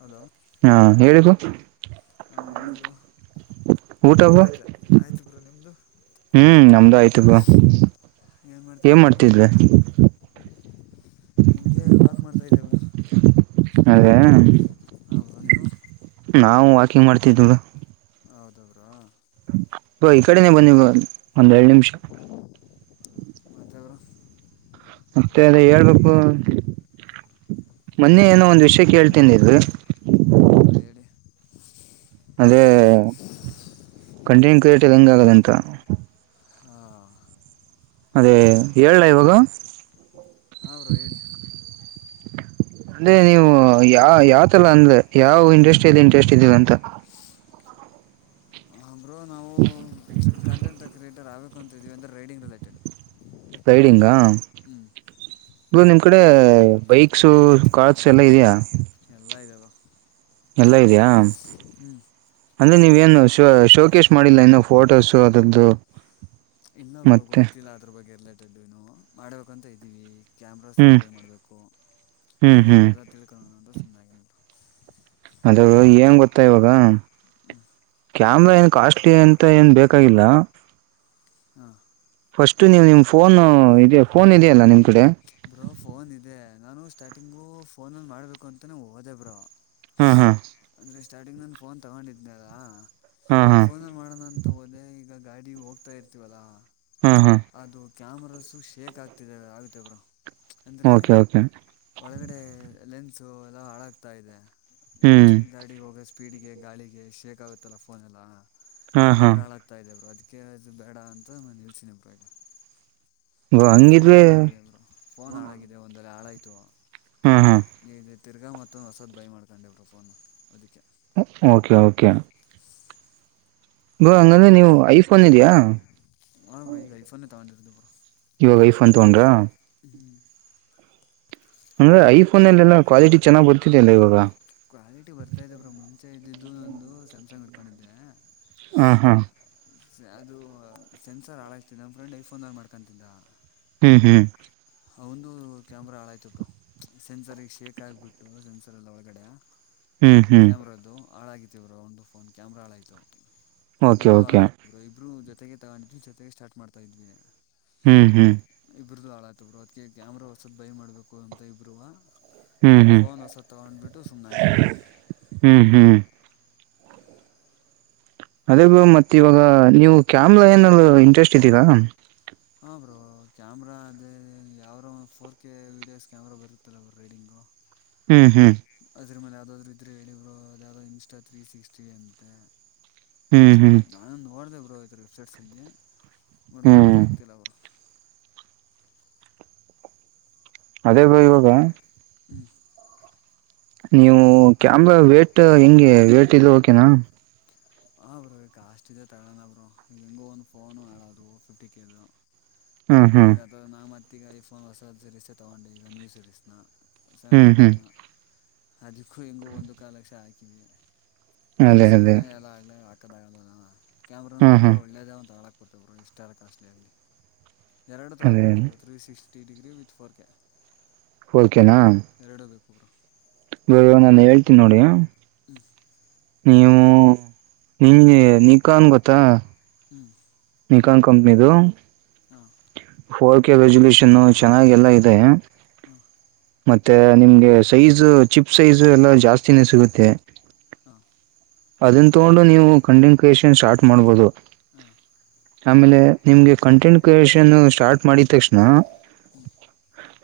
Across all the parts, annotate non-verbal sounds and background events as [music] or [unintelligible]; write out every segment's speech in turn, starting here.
Hello [unintelligible] ಹಾ ಹೇಳಿಗು ಹಾ ಹೇಳಿ ಬ್ರೋ. ಊಟ ಆಯ್ತಾ ಆಯ್ತು ಬ್ರೋ ನಿಮ್ದು ಹ್ಮ್ ನಮ್ದು ಆಯ್ತು ಬ್ರೋ ಹ್ಮ್ ಏನು ಏನ್ ಮಾಡ್ತಿದ್ರಿ ಬ್ರೋ ಮಾಡ್ತಿದ್ವಿ [unintelligible] ಹಿಂಗೆ ವಾಕ್ ಮಾಡ್ತಾ ಇದ್ದೆ ಬ್ರೋ [unintelligible] ಅದೇ ಹೌದು ನೀವು. ನಾವು ವಾಕಿಂಗ್ ಮಾಡ್ತಿದ್ವಿ ಬ್ರೋ. ಹೌದು ಬ್ರೋ. ಬ್ರೋ ಈ ಕಡೆನೇ ಬನ್ನಿ ಬ್ರೋ ಒಂದ್ ಎರಡು ನಿಮಿಷ. ಮತ್ತೆ ಬ್ರೋ ಮತ್ತೆ ಅದೇ ಹೇಳ್ಬೇಕು ಬ್ರೋ ಮೊನ್ನೆ ಏನೋ ಒಂದ್ ವಿಷಯ ಕೇಳ್ತೀನಿ ಅಂದ್ದಿರಿ. ಹೆ ಬ್ರೋ ಹೇಳಿ. ಅದೇ ಕಂಟಿನ್ಯೂ ಕ್ರಿಯೇಟಿವ್ ಹೆಂಗ್ ಆಗದ ಅಂತ. ಹಾ ಅದೇ ಹೇಳಲ್ಲ ಇವಾಗ ಹಾಂ ಬ್ರೋ ಹೇಳಿ [inaudible] ಅಂದ್ರೆ ನೀವು ಯಾ ಯಾವತರ ಅಂದ್ರೆ ಯಾವ್ ಇಂಡಸ್ಟ್ರಿಯಲ್ಲಿ ಇಂಟ್ರೆಸ್ಟ್ ಇದ್ದಿರಾ ಅಂತ. ಹಾ ಬ್ರೋ ನಾವು ಕಂಟೆಂಟ್ ಕ್ರಿಯೇಟರ್ ಆಗಬೇಕು ಅಂತಿದೀವಿ ಅಂದರೆ ರೈಡಿಂಗ್ ರಿಲೇಟೆಡ್. ರೈಡಿಂಗಾ ಹ್ಞೂ ಬ್ರೋ ನಿಮ್ ಕಡೆ ಬೈಕ್ಸು ಕಾರ್ಸ್ ಎಲ್ಲಾ ಇದಿಯಾ. ಎಲ್ಲಾ ಇದೆ ಬ್ರೋ. ಎಲ್ಲಾ ಇದಿಯಾ. ಹ್ಮ್. ಅಂದ್ರೆ ನೀವೇನು ಶೋ ಶೋಕೇಶ್ ಮಾಡಿಲ್ಲ ಇನ್ನು ಫೋಟೋಸು ಅದರದ್ದು ಇಲ್ಲ ಬ್ರೋ ಮತ್ತೆ ಗೊತ್ತಿಲ್ಲ ಅದರ ಬಗ್ಗೆ ರಿಲೆಟೇಡ್ ಏನೂ ಮಾಡ್ಬೇಕಂತ ಇದ್ದೀವಿ. ಕ್ಯಾಮರ್ಸೂ ಎಲ್ಲಾ ಹ್ಮ್ ಬೈ ಮಾಡಬೇಕು ಹ್ಮ್ ಅದೇ ಹ್ಮ್ ಅವನ್ನೆಲ್ಲಾ ಎಲ್ಲಾ ತಿಳ್ಕೊಳ್ಳೋಣ ಅಂತ ಸುಮ್ಮನಾಗಿನಿ ಬ್ರೋ. ಅದು ಏನ್ ಗೊತ್ತಾ ಇವಾಗ. ಹ್ಮ್ ಕ್ಯಾಮರ ಏನು ಕಾಸ್ಟ್ಲಿ ಅಂತ ಏನು ಬೇಕಾಗಿಲ್ಲ ಹಾ. ಫಸ್ಟ್ ನೀವು ನಿಮ್ ಫೋನ್ ಇದೆಯಾ ಫೋನ್ ಇದೆಯಲ್ಲಾ ನಿಮ್ ಕಡೆ. ಬ್ರೋ ಪೋನ್ ಇದೆ ನಾನು ಸ್ಟಾರ್ಟಿಂಗು ಪೋನಲ್ಲಿ ಮಾಡ್ಬೇಕು ಅಂತಾನೆ ಹೋದೆ ಬ್ರೋ ಹ್ಮ್ ಹಾ ಹ್ಮ್ ಹಾ ಅಂದ್ರೆ ಸ್ಟಾರ್ಟಿಂಗ್ ನನ್ ಪೋನ್ ತಗೊಂಡಿದ್ದೆ ಅಲ್ಲ ಹಾ ಹಾ ಪೋನ್ ಮಾಡೋಣ್ ಅಂತ ಹೋದೆ ಈಗ ಗಾಡಿ ಹೋಗ್ತಾ ಇರ್ತೀವಲ್ಲಾ ಹಾ ಹಾ ಅದು ಕ್ಯಾಮಾರ್ಸ ಶೇಕ್ ಆಗ್ತಿದೆ ಆಗುತ್ತೆ ಬ್ರೋ ಅಂದರೆ ಓಕೆ ಓಕೆ ಒಳಗಡೆ ಲೇನ್ಸು ಎಲ್ಲಾ ಹಾಳಾಗ್ತಾ ಇದೆ. ಹ್ಮ್ ಗಾಡಿ ಹೋಗೋ ಸ್ಪೀಡಗೆ ಗಾಳಿಗೆ ಶೇಕ್ ಆಗುತ್ತಲ್ಲ ಪೋನೆಲ್ಲ ಹಾ ಹಾ ಕ್ಯಾಮರ ಹಾಳ್ ತ್ತ ಇದೆ ಬ್ರೋ ಅದಕ್ಕೆ ಅದು ಬೇಡ ಅಂತ ನಿಲ್ಸಿನಿ ಬ್ರೋ ಈಗ. ಸುಮ್ಮನೆ ಪೋನ್ ಹಂಗಿದ್ರೆ ಹಾಳಾಗಿದೆ ಬ್ರೋ ಪೋನ್ ಹಾಳಾಗಿದೆ ಒಂದ್ ಹಾಳಾಯ್ತು. ಹಾ ಹಾ [unintelligible] ತಿರ್ಗಾ ಮತ್ತೊಂದು ಹೊಸದು ಬೈ ಮಾಡ್ಕೊಂಡೆ ಬ್ರೋ ಫೋನು ಅದಕ್ಕೆ ಓಕೆ ಓಕೆ. ಬ್ರೋ ಹಂಗಂದ್ರೆ ನೀವು ಐಫೋನ್ ಇದೆಯಾ. ಹಾ ಬರ ಈ ಗಐಫನ್ನೆ ತಾೊಂಡಿರು್ದ ಬರ ಇವಾಗ ಐಫ್ ಅನ್ ತಗೋೊಂಡ್ರಾ ಹ್ಮ್ ಅಂದ್ರೆ ಐಫೋನ್ಲ್ಲ ಕ್ವಾಲಿಟಿ ಚೆಾಗ್ ಬರ್ತತಿ ಅಲ್ಲ ಇವಾಗ ಕ್ವಾಲಿಟಿ ಬರ್ತಾಿದೆ ಬ್ರಾ ಮುಂಚೆ ಇದ್ದಿದ್ದು ನಂದು ಸ್ಯಾಮ್ಸಂಗ್ ಹಡ್ಕೊಂಡಿದ್ದೆ ಹಾ ಹಾ ಸೆ ಅದು ಸೆನ್ಸರ್ ಹಾಳಾಯ್ತ ನಮ್ಮ ಫ್ರೆಂಡ್ ಐಫೋನ್ನ್ ಮಾಡ್ಕೊಂತಿದ್ದ ಹ್ಮ್ ಹ್ಮ್ ಒಂದು ಕ್ಯಾಮರಾ ಹಾಾಯ್ತ ಬರು ಸೆನ್ಸರ್ ಶೇಕ್ ಆಗ್ಬಿಟ್ಟು ಸೆನ್ಸರ್ ಎಲ್ಲಿ ಒ ಹೊಗಡೆ ಹ್ಮ್ ಹ್ಮ್ ಕ್ಯಾಮ್ರ್ದು ಹಾಳಾಗಿತಿವರು ಒಂದು ಫೋನ್ ಕ್ಯಾಮ್ರಾ ಹಾಳಾಯ್ತು ಓಕೆ ನಂದು ಹಾಳ ಓಕೆ ಇಬ್ರು ಇಬ್ರು ಜೊತೆಗೆ ತಗೊಂಡಿದ್ವಿ ಜೊತೆಗೆ ಸ್ಟಾರ್ಟ್ ಮಾಡ್ತಾ ಇದ್ವಿ ಹ್ಮ್ ಹ್ಮ್ ಇಬ್್ರದುು ಹಾಳಾಯ್ತಬ್ರು ಅದ್ಕ್ಕೆ ಕ್ಯಾಮ್ರಾ ಹೊಸದ ಬೈ ಮಾಡ್ಬೇಕು ಅಂತ ಇಬ್ಬರುೂ ಹ್ಮ್ ಹ್ಮ್ ಫೋನ್ ಹೊಸ ತಗೊಂಡ್ಬಿಟ್ಟು ಸುಮ್ನೆಾಗಿವರು ಹ್ಮ್ ಹ್ಮ್. ಅದೇ ಬ್ರೋ ಮತ್ತ್ ಇವಾಗ ನೀವು ಕ್ಯಾಮ್ರಾ ಏನ ಇಂಟ್ರೆಸ್ಟ್ ಇದ್ದೀರಾ. ಹಾ ಬೋ ಕ್ಯಾಮ್ರಾ ಅದೇ ಯಾವಾರ ಫೋರ್ ಕೆ ವೀಡಿಯೋಸ್ ಕ್ಯಾಮ್ರಾ ಬರುತ್ತಲ್ಲ ರೀಡಿಂಗು. ಹ್ಮ್ ಹ್ಮ್. ಅದ್ರ ಮೇಲೆ ಯಾವುದಾದ್ರು ಇದ್ದರೆ ಹೇಳಿ ಬ್ರೋ ಅದ ಯಾವುದೋ ಇನ್ಸ್ಟಾ ತ್ರೀ ಸಿಕ್ಸ್ಟಿ ಅಂತೆ ಹ್ಮ್ ಹ್ಮ್ ನಾನೊಂದು ಓಡ್ದ ಬರು ಇದರ ವೆಬ್ಸೈಟ್ಸ್ ಅಲ್ಲಿ ನೋ ಹ್ಮ್ ಗೊತ್ತಾಗ್ತಿಲ್ಲ ಅವರು ಅದೇ ಬ ಇವಾಗ ಹ್ಮ್ ನೀವು ಕ್ಯಾಾಮ ವೇಟ್ ಹೆಂಗೆ ವೇಟ್ ಇಲ್ಲ ಓಕೆನಾ ಹಾಂ ಬರು ಈ ಕಾಸ್ಟ್ ಇದೆ ತಳ್ಳೋಣ ಬರು ಈಗ ಹೆಿಂಗೂ ಒಂದು ಫೋನು ಹೇಳೋದು ಫಿಫ್ಟಿ ಕೆದುು ಹ್ಮ್ ಹ್ಮ್ ಈಗ ಅಥ ನಾವು ಮತ್ತ ಈಗ ಐಫೋನ್ ಹೊಸಾದ ಸೀರೀಸೇ ತೊಗೊಂಡೆ ಈಗ ನ್ಯೂ ಸೀರೀಸ್ನ ಹ್ಮ್ ಹ್ಮ್ ಸಾವಟೆಂಪನ ಅದಿಕ್ಕೂ ಹೆಿಂಗು ಒಂದು ಕಾಲಕ್ಷ ಹಾಕಿವವಿ ಈ ಅದೇ ಅದೇ ಸುಮನೆ ಎಲ್ಲ ಆಗ್ಲಿ ಆಟೋ ಬ್ಯಾಗ ಕ್ಯಾಮ್ರಾ ಹ್ಮ್ ತಗೊಂಡ್ರೆ ಹ್ಮ್ ಒಳ್ಳೇದೇ ತಗಳಕ ೊಬ್ರು ಇಷ್ಟ ಎಲ್ ಕಾಸ್ಟ್ಲಿ ಆಗಲಿ ಎರಡು ಅದೇ ತಗೋಬೇಕುಬ್ರು three sixty degree with four K ೋದಕೆನಾ ಕೆರಡ ಬೇಕುಬ್ರು ಬ ನಾನು ಹೇಳ್ತೀನಿ ನೋಡಿ ಹ್ಮ ನೀವು ನಿ ನಿ ಕನ್ ಗೊತ್ತಾ ಹ್ಮ್ ನಿಕಾನ್ ಕಂಪನಿದು ಹಾ ಫೋರ್ ಕೆ ರೆಸೊಲ್ೂಷನ್ ಚೆನ್ನಾಗ ಎಲ್ಲಾ ಇದೆ ಹಾ ಮತ್ತೆ ನಿಮ್ಗೆ ಸೈಜು ಚಿಪ್ ಸೈಜು ಎಲ್ಲ ಜಾಸ್ತಿನೇ ಸಿಗುತ್ತೆ ಹಾಂ ಅದನ್ ತೋಂಡು ನೀವು ಕಂಡನ್ಸಷನ್ ಸ್ಟಾರ್ಟ್ ಮಾಡ್ಬೋದು. ಹಾ ಆಮೇಲೆ ನಿಮ್ಗೆ ಕಂಟೆಂಟ್ ಕ್ರಿಯೇಷ್ ಷನ್ನು ಸ್ಟಾರ್ಟ್ ಮಾಡಿದ್ ತಕ್ಷಣ ಹ್ಞೂ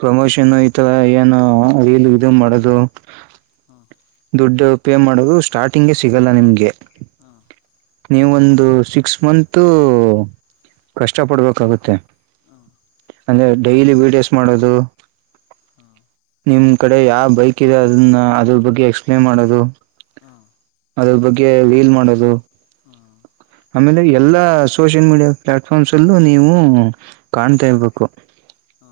ಪ್ರಮೋಷನ್ ಏನೂ ಲ್ಲಿ ಇದು ಮಾಡದು ಹಾಂ ದುಡ್ಡು ಪೇ ಮಾಡೋದು ಸ್ಟಾರ್ಟಿಂಗೆ ಸಿಗಲ್ಲ ನಿಮಗೆ. ಹ ನೀವೊಂದು ಸಿಕ್ಸ್ ಮಂತು ಕಷ್ಟ ಪಡ್ಬೇಕಾಗುತ್ತೆ. ಅಂದ್ರೆ ಡೈಲಿ ವೀಡಿಯೋಸ್ ಮಾಡೋದು. ಹಾ ನಿಮ್ ಕಡೆ ಯಾವ್ ಬೈಕ್ ಇದೆ ಅದನ್ನ ಅದ್ರ ಬಗ್ಗೆ ಎಕ್ಸ್ಪ್ಲೇನ್ ಮಾಡೋದು. ಹಾ ಅದ್ರ ಬಗ್ಗೆ ವೀಲ್ ಮಾಡೋದು. ಹಾ ಆಮೇಲೆ ಎಲ್ಲಾ ಸೋಷಿಯಲ್ ಮೀಡಿಯಾ ಪ್ಲಾಟ್ಫಾರ್ಮ್ಸ್ ಲ್ಲೂ ನೀವು ಕಾಣ್ತಾ ಇರ್ಬೇಕು. ಹಾ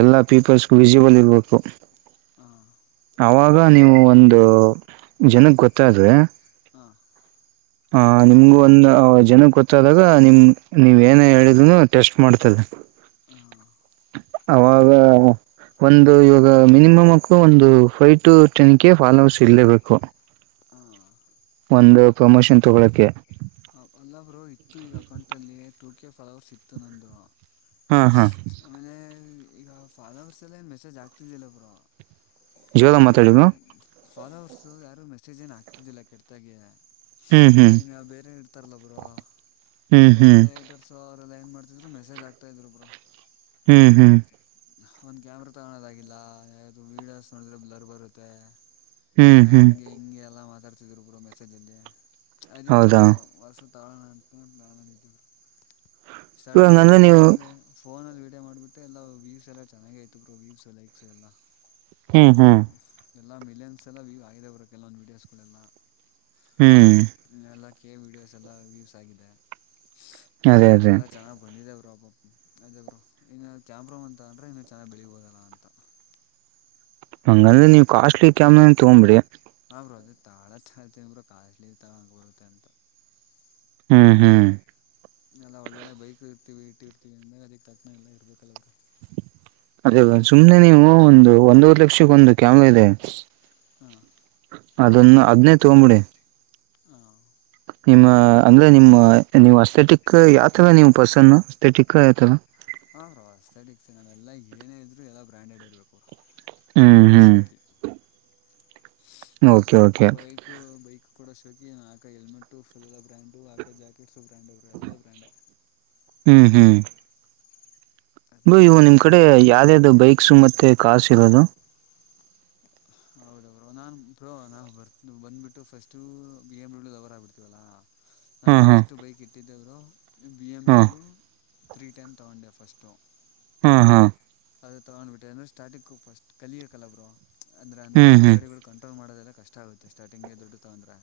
ಎಲ್ಲಾ ಪೀಪಲ್ಸ್ಗು ವಿಸಿಬಲ್ ಇರ್ಬೇಕು. ಹಾ ಆವಾಗ ನೀವು ಒಂದು ಜನಕ್ಕೆ ಗೊತ್ತಾದ್ರೆ ಹಾ ಹ ನಿಮ್ಗು ಒಂದು ಜನಕ್ ಗೊತ್ತಾದಾಗ ನಿಮ್ ನೀವ್ ಏನೇ ಹೇಳಿದ್ರುನೂ ಟೆಸ್ಟ್ ಮಾಡ್ತದೆ. ಹ ಹ ಅವಾಗ ಒಂದು ಇವಾಗ ಮಿನಿಮಮ್ಕ್ ಒಂದು ಫೈವ್ ಟು ಟೆನ್ಕೆ ಫಾಲೋವರ್ಸ್ ಇರ್ಲೇಬೇಕು. ಹಾಂ ಒಂದು ಪ್ರಮೋಷನ್ ತೊಗೊಳಕ್ಕೆೆ. ಅಲ್ಲ ಗುರು ಇತ್ತು ಈಗ ಅಕೌಂಟಲ್ಲಿ ಟೂ ಕೆ ಫಾಲೋವರ್ಸ್ ಇತ್ತು ನಂದು. ಹಾ ಹಾ ಆಮೇಲೆ ಈಗ ಫಾಲವರ್ಸಲ್ಲೇನ್ ಮೆಸೇಜ್ ಆಗ್ತಿದ್ದಿಲ್ಲ ಬ್ರೊ. ಜೋರ ಅಂದರೆೆ ಮಾತಾಡಿದ್ರು ಫಾಲೋವರ್ಸು ಯಾರೂ ಮೆಸೇಜೇನ್ ಹಾಕ್ತಿದ್ದಿಲ್ಲ ಕೆಟ್ಟದಾಗೆ. ಹ್ಮ್ ಹ್ಮ್ ಇನ್ನ ಬೇರೆ ಇಡ್ತಾರಲ್ಲ ಬ್ರೊ ಹ್ಮ್ ಹ್ಮ್ ಅವರ್ಗೆ ದಸ್ಸಾರ್ರ ಏನ್ ಮಾಡ್ತಿದ್ರು ಮೆಸೇಜ್ ಆಗ್ತಾ ಇದ್ರು ಬ್ರೋ ಹ್ಮ್ ಹ್ಮ್ ಒಂದು ಕ್ಯಾಮ್ರಾ ತೊಗೊಳೋದಾಗಿಲ್ಲ ಯಾವುದು ವೀಡಿಯೋಸ್ ನೋಡಿದ್ರರೆ ಬ್ಲರ್ ಬರುತ್ತೆ. ಹ್ಮ್ ಹ್ಮ್ ಹಂಗೆ ಹಿಂಗೆ ಎಲ್ಲಾ ಮಾತಾಡ್ತಿದ್ರು ಬ್ರೋ ಮೆಸೇಜಲ್ಲಿ ಅದಕ್ಕೆ ಹೌದಾ ಅವರು ಹೊಸ್ದು ತಾಮಗೊಳೋಣ ಅಂತ ನಾನು ನಿಂತಿದ್ರು, ಸ್ಟಾರ್ಟಿಂಗಿಂದ ಇವಾಗಂದ್ರೆ ನೀವು ಫೋನಲ್ಲಿ ಫೋನಲ್ಲಿ ವೀಡಿಯೋ ಮಾಡಿಬಿಟ್ಟೆ ಎಲ್ಲ ವೀವ್ಸ್ ಎಲ್ಲ ಚೆನ್ನಾಗೆ ಇತ್ತು ಬ್ರೋ ವೀವ್ಸು ಲೈಕ್ಸು ಎಲ್ಲ. ಹ್ಮ್ ಹ್ಮ್ ಎಲ್ಲ ಮಿಲಿಯನ್ಸ್ ಎಲ್ಲ ವ್ಯೂ್ ಆಗಿದೆ ಬ್ರೋ ಕೆಲವೊಂದು ವೀಡಿಯೋಸ್ಗಳೆಲ್ಲ. ಹ್ಮ್ ಎಲ್ಲ ಕೆ ವಿಡಿಯೋಸ್ ಎಲ್ಲಾ ವ್ಯೂಸ್ ಆಗಿದೆ. ಅದೇ ಲೈಕ್ಸ್ ಅದೇ ಎಲ್ಲ ಚೆನ್ನಾಗ್ ಬಂದಿದೆ ಬ್ರೊ. ಅದೆ ಬ್ರೊ ಇನ್ನ ಕ್ಯಾಮ್ರಾ ಒಂದ್ ತಗಂಡ್ರೆ ಇನ್ನೂ ಚೆನ್ನಾಗಿ ಬೆಳಿಬೋದಲ್ಲ ಅಂತ. ಹಂಗಂದ್ರೆ ನೀವು ಕಾಸ್ಟ್ಲಿ ಕ್ಯಾಮ್ರನೇ ತಗೊಂಡ್ಬಿಡಿ. ಹಾಂ ಬ್ರೊ ಅದೆ ತಾಳದ್ ತಗಳ್ತಿವ್ ಬ್ರೊ ಕಾಸ್ಟ್ಲಿ ತೊಂಬರುತ್ತೆ ಅಂತ. ಹ್ಮ್ ಹ್ಮ್ ಎಲ್ಲ ಒಳ್ಳೊಳ್ಳೆ ಬೈಕ್ ಇರ್ತೀವಿ ಇಟ್ಟು ಇರ್ತೀವಿ ಅಂದ್ರಲೆ ಅದಕ್ಕೆ ತಕ್ಕಂಗೆ ಎಲ್ಲ ಇಬೇಕಲ್ಲ ಬ್ರೋ ಅದೇ ಸುಮ್ನೆ ನೀವು ಒಂದು ಒಂದೂವರೆ ಲಕ್ಷಕ್ಕೆ ಒಂದು ಕ್ಯಾಮೆರಾ ಇದೆ ಹಾ ಅದನ್ನು ಅದನೇ ತಗೊಂಬಿಡಿ ಹಾ ನಿಮ್ಮ ಅಂದ್ರೆ ನಿಮ್ಮ ನೀವು ಅಸ್ತೆೆಟಿಕ್ ಯಾವತರ ನೀವು ಪರ್ಸನ್ ಅಸ್ತೆೆಟಿಕ್ ಯಾವತರ ಹಾಂ ಬ್ರೋ ಅಸ್ತೆೆಟಿಕ್ಸ್ ನಾವೆಲ್ಲ ಏನೇ ಇದರೂ ಎಲ್ಲ ಬ್ರ್ಯಾಂಡೆಡ್ ಇರಬೇಕು ಹ್ಮ್ ಫುಲ್ ಶೋಕಿ ಹ್ಮ್ ಓಕೆ ಓಕೆ ಬೈಕು ಬೈಕ್ ಕೂಡ ಶೋಕಿ ಆಕ ಹೆಲ್ಮೆಟ್ ಫುಲ್ ಬ್ರ್ಯಾಂಡು ಅಕೋ ಜಾಕೆಟ್ ಸಹ ಬ್ರಾಂಡ್ ಎಲ್ಲ ಬ್ರ್ಯಾಂಡೆ ಹ್ಮ್ ಹ್ಮ್ ಬ್ರೋ ಈವಾಗ ನಿಮ್ಮ ಕಡೆ ಯಾವ್ದ್ಯಾವ್ದು ಬೈಕ್ಸ್ ಮತ್ತೆ ಕಾರ್ಸ್ ಸಿಗೋದು ಹೌದ್ರೋ ಬ್ರೋ ನಾನ್ ಬೋ ನಾವು ಬರ್ ಬಂದ್ಬಿಟ್ಟು first B M W lover ಆಗಿಬಿಡ್ತೀವಾಲ್ಲ [inaudible] ನಾನು ಫಸ್ಟು ಬೈಕ್ ಇಟ್ಟಿದ್ದವರು ಬಿ ಎಮ್ ಹಾ ಡಬ್ಲ್ಯೂ ತ್ರೀ ಟೈನ್ ತೊಗೊಂಡೆ ಫಸ್ಟು ಹಾ ಹಾ ಅದು ತಗೊಂಡ್ಬಿಟ್ಟೆ ಅಂದೆ ಸ್ಟಾರ್ಟಿಂಗ್ ಫಸ್ಟ್ ಕಲಿಯೋಬೇಕಲ್ಲ ಬ್ರೋ ಅಂದ್ರ ಅಂತ ಹ್ಮ್ ದೊಡ್ಡ ಗಾಡಿಗಳು ಕಂಟ್ರೋಲ್ ಮಾಡೋದೆಲ್ಲ ಕಷ್ಟ ಆಗುತ್ತೆ ಸ್ಟಾರ್ಟಿಂಗ ದೊಡ್ಡೋದು ತಕೊಂಡ್ರೆ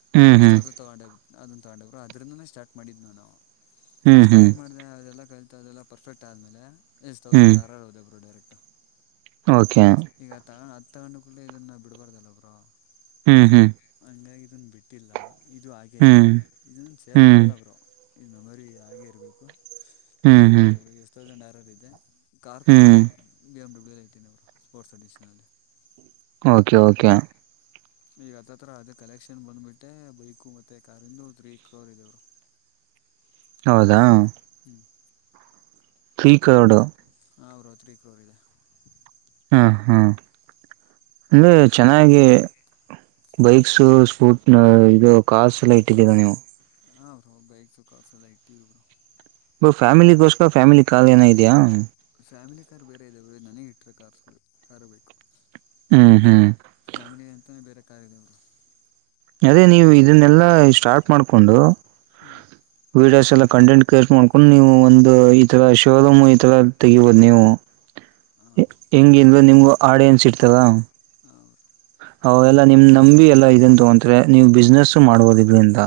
ಹ್ಮ್ ಹ್ಮ್ ಫ್ರಿಸ್ಟ್ ಅದು ತಕೊಂಡೆ ಅದನ್ನ ತಕೊಂಡೆ ಬ್ರೋ ಅದರಿಂದಾನೆ ಸ್ಟಾರ್ಟ್ ಮಾಡಿದ್ದು ನಾನು ಆ ಹ್ಮ್ ಹ್ಮ್ ಹ್ಮ್ ಸ್ಟಾರ್ಟ್ ಮಾಡಿದೆ ಅದೆಲ್ಲ ಕಲಿತಾ ಅದೆಲ್ಲ ಪರ್ಫೆಕ್ಟ್ ಆದಮೇಲೆ ಎಸ್ ಹ್ಮ್ ತೌಸಂಡ್ ಆರ್ ಆರ್ ಹೊದೆ ಬ್ರೋ ಡೈರೆಟ್ ಓಕೆ ಈಗ ಅದನ್ನ ತಕೊಂಡು ಕೂಡ ಇದನ್ನು ಬಿಡಬಾರ್ದಲ್ಲ ಬ್ರೋ ಹ್ಮ್ ಹ್ಮ್ ಹಂಗಾಗಿ ಇದನ್ನ ಬಿಟ್ಟಿಲ್ಲ ಇದು ಹಾಗೇ ಹ್ಮ್ ಇದೆ ಇದನ್ನ ಸೇಲ್ ಹ್ಮ್ ಮಾಡಲ್ಲ ಬ್ರೋ ಇದು ಮೆಮೊರಿ ಹಾಗೇ ಇರಬೇಕು ಅದುೂ ಹ್ಮ್ ಹ್ಮ್ ಇರಬೇಕು bro S thousand R R ಇದೆ ಕಾರ್ ಕೂಡ ಹ್ಮ್ ಬಿ ಎಮ ಡಬ್ಲ್ಯೂ ಇಟ್ಟಿನೆ bro four addition okay okay ಈಗ ಹತ್ತತ್ರ ಅದೇ ಕಲೆಕ್ಷನ್ ಬಂದ್ಬಿಟ್ಟೆ ಬೈಕು ಮತ್ತೆ ಕಾರ್ ಯಿಂದು ತ್ರೀ ಕ್ರೋರ್ ಇದೆ ಬ್ರೋ ಹೌದಾ ಹ್ಮ್ ತ್ರೀ ಕ್ರೋರ್ ಹಾ ಬ್ರೋ ತ್ರಿ ಕ್ರೋರ್ ಇದೆ ಹಾಂ ಹಾಂ ಅಂದರೆ ಅದಕ್ಕೆ ಚೆನ್ನಾಗಿ ಬೈಕ್ಸ್ ಸ್ಪೂಟ್ ಇದು ಕಾರ್ಸ್ ಎಲ್ಲ ಇಟ್ಟಿದ್ದೀರ ನೀವು ಹಾ ಬ್ರೋ ಬೈಕ್ಸು ಕಾರ್ಸ್ ಎಲ್ಲಾ ಇಟ್ಟಿವಿ ಬ್ರೋ ಬ್ರೋ ಫ್ಯಾಮಿಲಿಗೋಸ್ಕ ಫ್ಯಾಮಿಲಿ ಕಾಲ್ ಏನಾರ ಇದಿಯಾ ಫ್ಯಾಮಿಲಿ ಕಾರ್ ಬೇರೆ ಇದಾವೇ ಬ್ರೋ ಇದು ನನಗೆ ಇಟ್ಟಿರೋ ಕಾರ್ಸ್ ಇವು ಕಾರು ಬೈಕ್ ಹ್ಮ್ ಹ್ಮ್ ಫ್ಯಾಮಿಲಿ ಅಂತಾನೇ ಬೇರೆ ಕಾರ್ ಇದೆ ಬ್ರೋ ಅದೇ ನೀವು ಇದನ್ನೆಲ್ಲಾ ಸ್ಟಾರ್ಟ್ ಮಾಡ್ಕೊಂಡು ಹ್ಮ್ ವೀಡಿಯೋಸ್ ಎಲ್ಲ ಕಂಟೆಂಟ್ ಕ್ರಿಯೇಟ್ ಮಾಡ್ಕೊಂಡು ನೀವು ಒಂದು ಈ ತರ ಶೋರೂಮ್ ಈ ತರ ತೆಗಿಬಹುದು ನೀವು ಹಾ ಹೆಂಗಿದು ನಿಮಗೂ ಆಡಿಯನ್ಸ್ ಇಡ್ತದಾ ಆ ಅವು ಎಲ್ಲಾ ನಿಮ್ ನಂಬಿ ಎಲ್ಲಾ ಇದನ್ನ ತೊಗಂತಾರೆ ನೀವು ಬಿಸ್ನೆಸ್ ಮಾಡ್ಬೋದು ಇದರಿಂದ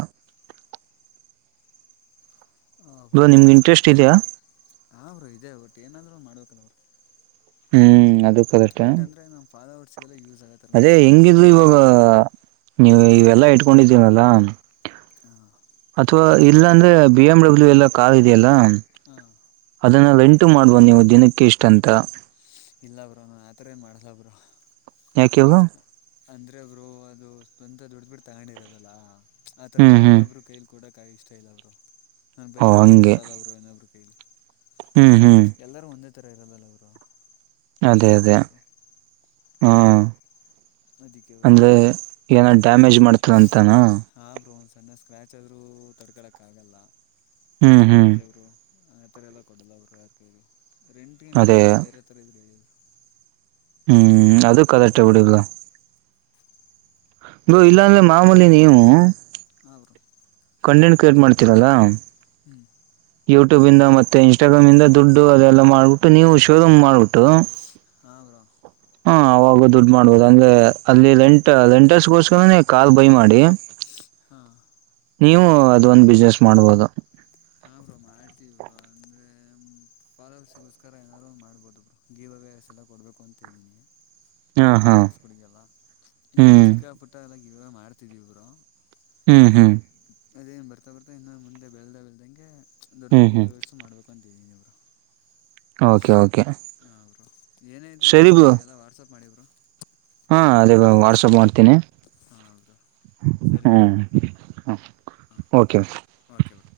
ಹ ಬ್ರೋ ನಿಮ್ಗೆ ಇಂಟ್ರೆಸ್ಟ್ ಇದೆಯಾ ಹಾ ಬ್ರೋ ಇದೇ ಒಟ್ಟು ಏನಾದ್ರೂ ಒಂದು ಮಾಡ್ಬೇಕಲ್ಲ ಬ್ರೋ ಹ್ಮ್ ಅದು ಕರೆಕ್ಟ್ ಬಟ್ ಅಂದ್ರೆ ನಮ್ಮ ಫಾಲೋವರ್ಸ್ ಗೆಲ್ಲ ಯೂಸ್ ಆಗತ್ತೆ ಅದೇ ಹೆಂಗಿದ್ರು ಇವಾಗ ನೀವು ಇವೆಲ್ಲಾ ಇಟ್ಕೊಂಡಿದ್ದೀವಲ್ಲಾ ಹಾ ಅಥವಾ ಇಲ್ಲ ಅಂದ್ರೆ ಬಿ ಎಮ್ ಡಬ್ಲ್ಯೂ ಎಲ್ಲ ಕಾರ್ ಇದೆಯಲ್ಲಾ ಹಾ ಅದನ್ನ ರೆಂಟಗ ಮಾಡ್ ಬನ್ನಿ ದಿನಕ್ಕೆ ಇಷ್ಟ ಅಂತ ಇಲ್ಲ ಬ್ರೋ ನಾನ ಆ ಥರ ಏನ ಮಾಡಲ್ಲ ಬ್ರೋ ಯಾಕೆ ಬ್ರೋ ಅಂದ್ರೆ ಬ್ರೋ ಅದು ಸ್ವಂತ ದುಡ್ಡದ ಬಿಟ್ಟ ತಗಂಡಿರದಲ್ಲಾ ಆ ತರ ಹ್ಮ್ ಹ್ಮ್ ಇನ್ನೊಬ್ರು ಕೈಲ್ ಕೂಡಕ್ಕ ಇಷ್ಟ ಇಲ್ಲ ಬ್ರೋ ನನ್ನ ಓ ಬೈಕ್ ಆದರು ಹಂಗೆ ಕೊಡಲ್ಲ ಬ್ರೋ ಇನೂಬ್ಬರ ಕೈಲಿ ಹ್ಮ್ ಹ್ಮ್ ಎಲ್ಲರೂ ಒಂದೇ ಥರ ಇರಲ್ಲಲ್ಲ ಬ್ರೋ ಅದೇ ಅದೇ ಈಸ್ಕೊಳ್ಳೋರು ಹಾ ಅದಕ್ಕೆ ಬ್ರೋ ಅಂದ್ರೆ ಏನ ಡ್ಯಾಮೇಜ್ ಮಾಡ್ತಾನ ಅಂತಾನ ಹಾ‌ ಬ್ರೋ ಒಂದ್ ಸಣ್ಣ ಸ್ಕ್ರ್ಯಾಚ್ ಆದರೂ ತಡ್ಕಳಕ್ಕ ಆಗಲ್ಲ ಹ್ಮ್ ಹ್ಮ್ ಅದಕ್ಕೆ ಬ್ರೋ ಆ ಥರ ಎಲ್ಲ ಕೊಡಲ್ಲ ಬ್ರೋ ಯಾರ ಕೈಲಿ ರೆಂಟ್ ಗಿಂಟ ಎಲ್ಲ ಅದೇ ಬಿಟ್ಟ ಬೇರೆ ಥರ ಇದ್ದರೆ ಹೇಳಿ ಹ್ಮ್ ಅದು ಕರೆಕ್ಟೆ ಬಿಡಿ ಬ್ರೋ ಬ್ರೋ ಇಲ್ಲಾಂದ್ರೆ ಮಾಮೂಲಿ ನೀವು ಹ ಬ್ರೋ ಕಂಟೆಂಟ್ ಕ್ರಿಯೇಟ್ ಮಾಡ್ತೀರಲ್ಲಾ ಹ್ಮ್ ಯೂಟ್ಯೂಬ್ ಇಂದ ಮತ್ತೆ ಇನ್ಸ್ಟಾಗ್ರಾಮ್ ಇಂದ ದುಡ್ಡು ಅದೆಲ್ಲ ಮಾಡ್ಬಿಟ್ಟು ನೀವು ಶೋರೂಮ್ ಮಾಡ್ಬಿಟ್ಟು ಹಾ ಬ್ರೋ ಹಾ ಆವಾಗ ದುಡ್ ಮಾಡ್ಬೋದು ಅಂದ್ರೆ ಅಲ್ಲಿ ರೆಂಟ್ ರೆಂಟರ್ಸ್ಗೋಸ್ಕರ ಕಾರ್ ಬೈ ಮಾಡಿ ಹಾ ನೀವು ಅದೊಂದ ಬಿಸ್ನೆಸ್ ಮಾಡ್ಬೋದು ಹಾ ಬ್ರೋ ಮಾಡ್ತೀವ ಬ್ರೋ ಅಂದರೆ ಫಾಲೂವರ್ಸಿಗೋಸ್ಕರ ಏನಾದಾರು ಒಂದ್ ಮಾಡ್ಬೋದು ಬ್ರೋ ಗೀವ ಅವೇಸ ಎಲ್ಲ ಕೊಡಬೇಕು ಅಂತ ಇದ್ದೀನಿ [inaudible] ಫಾಲೋವರ್ಸಗಳಿಗೆಲ್ಲ ಇವು ಹ್ಮ್ ಚಿಕ್ಕ ಪುಟ್ಟ ಎಲ್ಲ ಗಿವ ಅವೇ ಮಾಡ್ತಿದೀವಿ ಬ್ರೋ ಹ್ಮ್ ಹ್ಮ್ ಅದೇನು ಬರ್ತಾ ಬರ್ತಾ ಇನ್ನೊ ಮುಂದೆ ಬೆಳದ ಬೆಳದಂಗೆ ದೊಡ್ಡ ದೊಡ್ಡ ಹ್ಮ್ ಗೀವ ಹ್ಮ್ ಅವೇಸು ಮಾಡಬೇಕು ಅಂತಿದ್ದೀನಿ ಬ್ರೋ ಓಕೆ ಓಕೆ ಹ ಬ್ರೋ ಏನೇ ಇದ್ರು ಒಂದ್ ಸರಿ ಚುರ್ ಬ್ರೋ ನನಗೆಲ್ಲ ವಾಟ್ಸಪ್ ಮಾಡಿ ಬ್ರೋ ಹಾ ಅದೇ ವಾಟ್ಸಆಪ್ ಮಾಡ್ತ ತ್ತಿನಿ ಹಾಂ ಬ್ರೋ ಸರಿ ಬ್ರೋ ಹ ಹ ಹಾಂ ಓಕೆ ಓಕೆ ಬ್ರೋ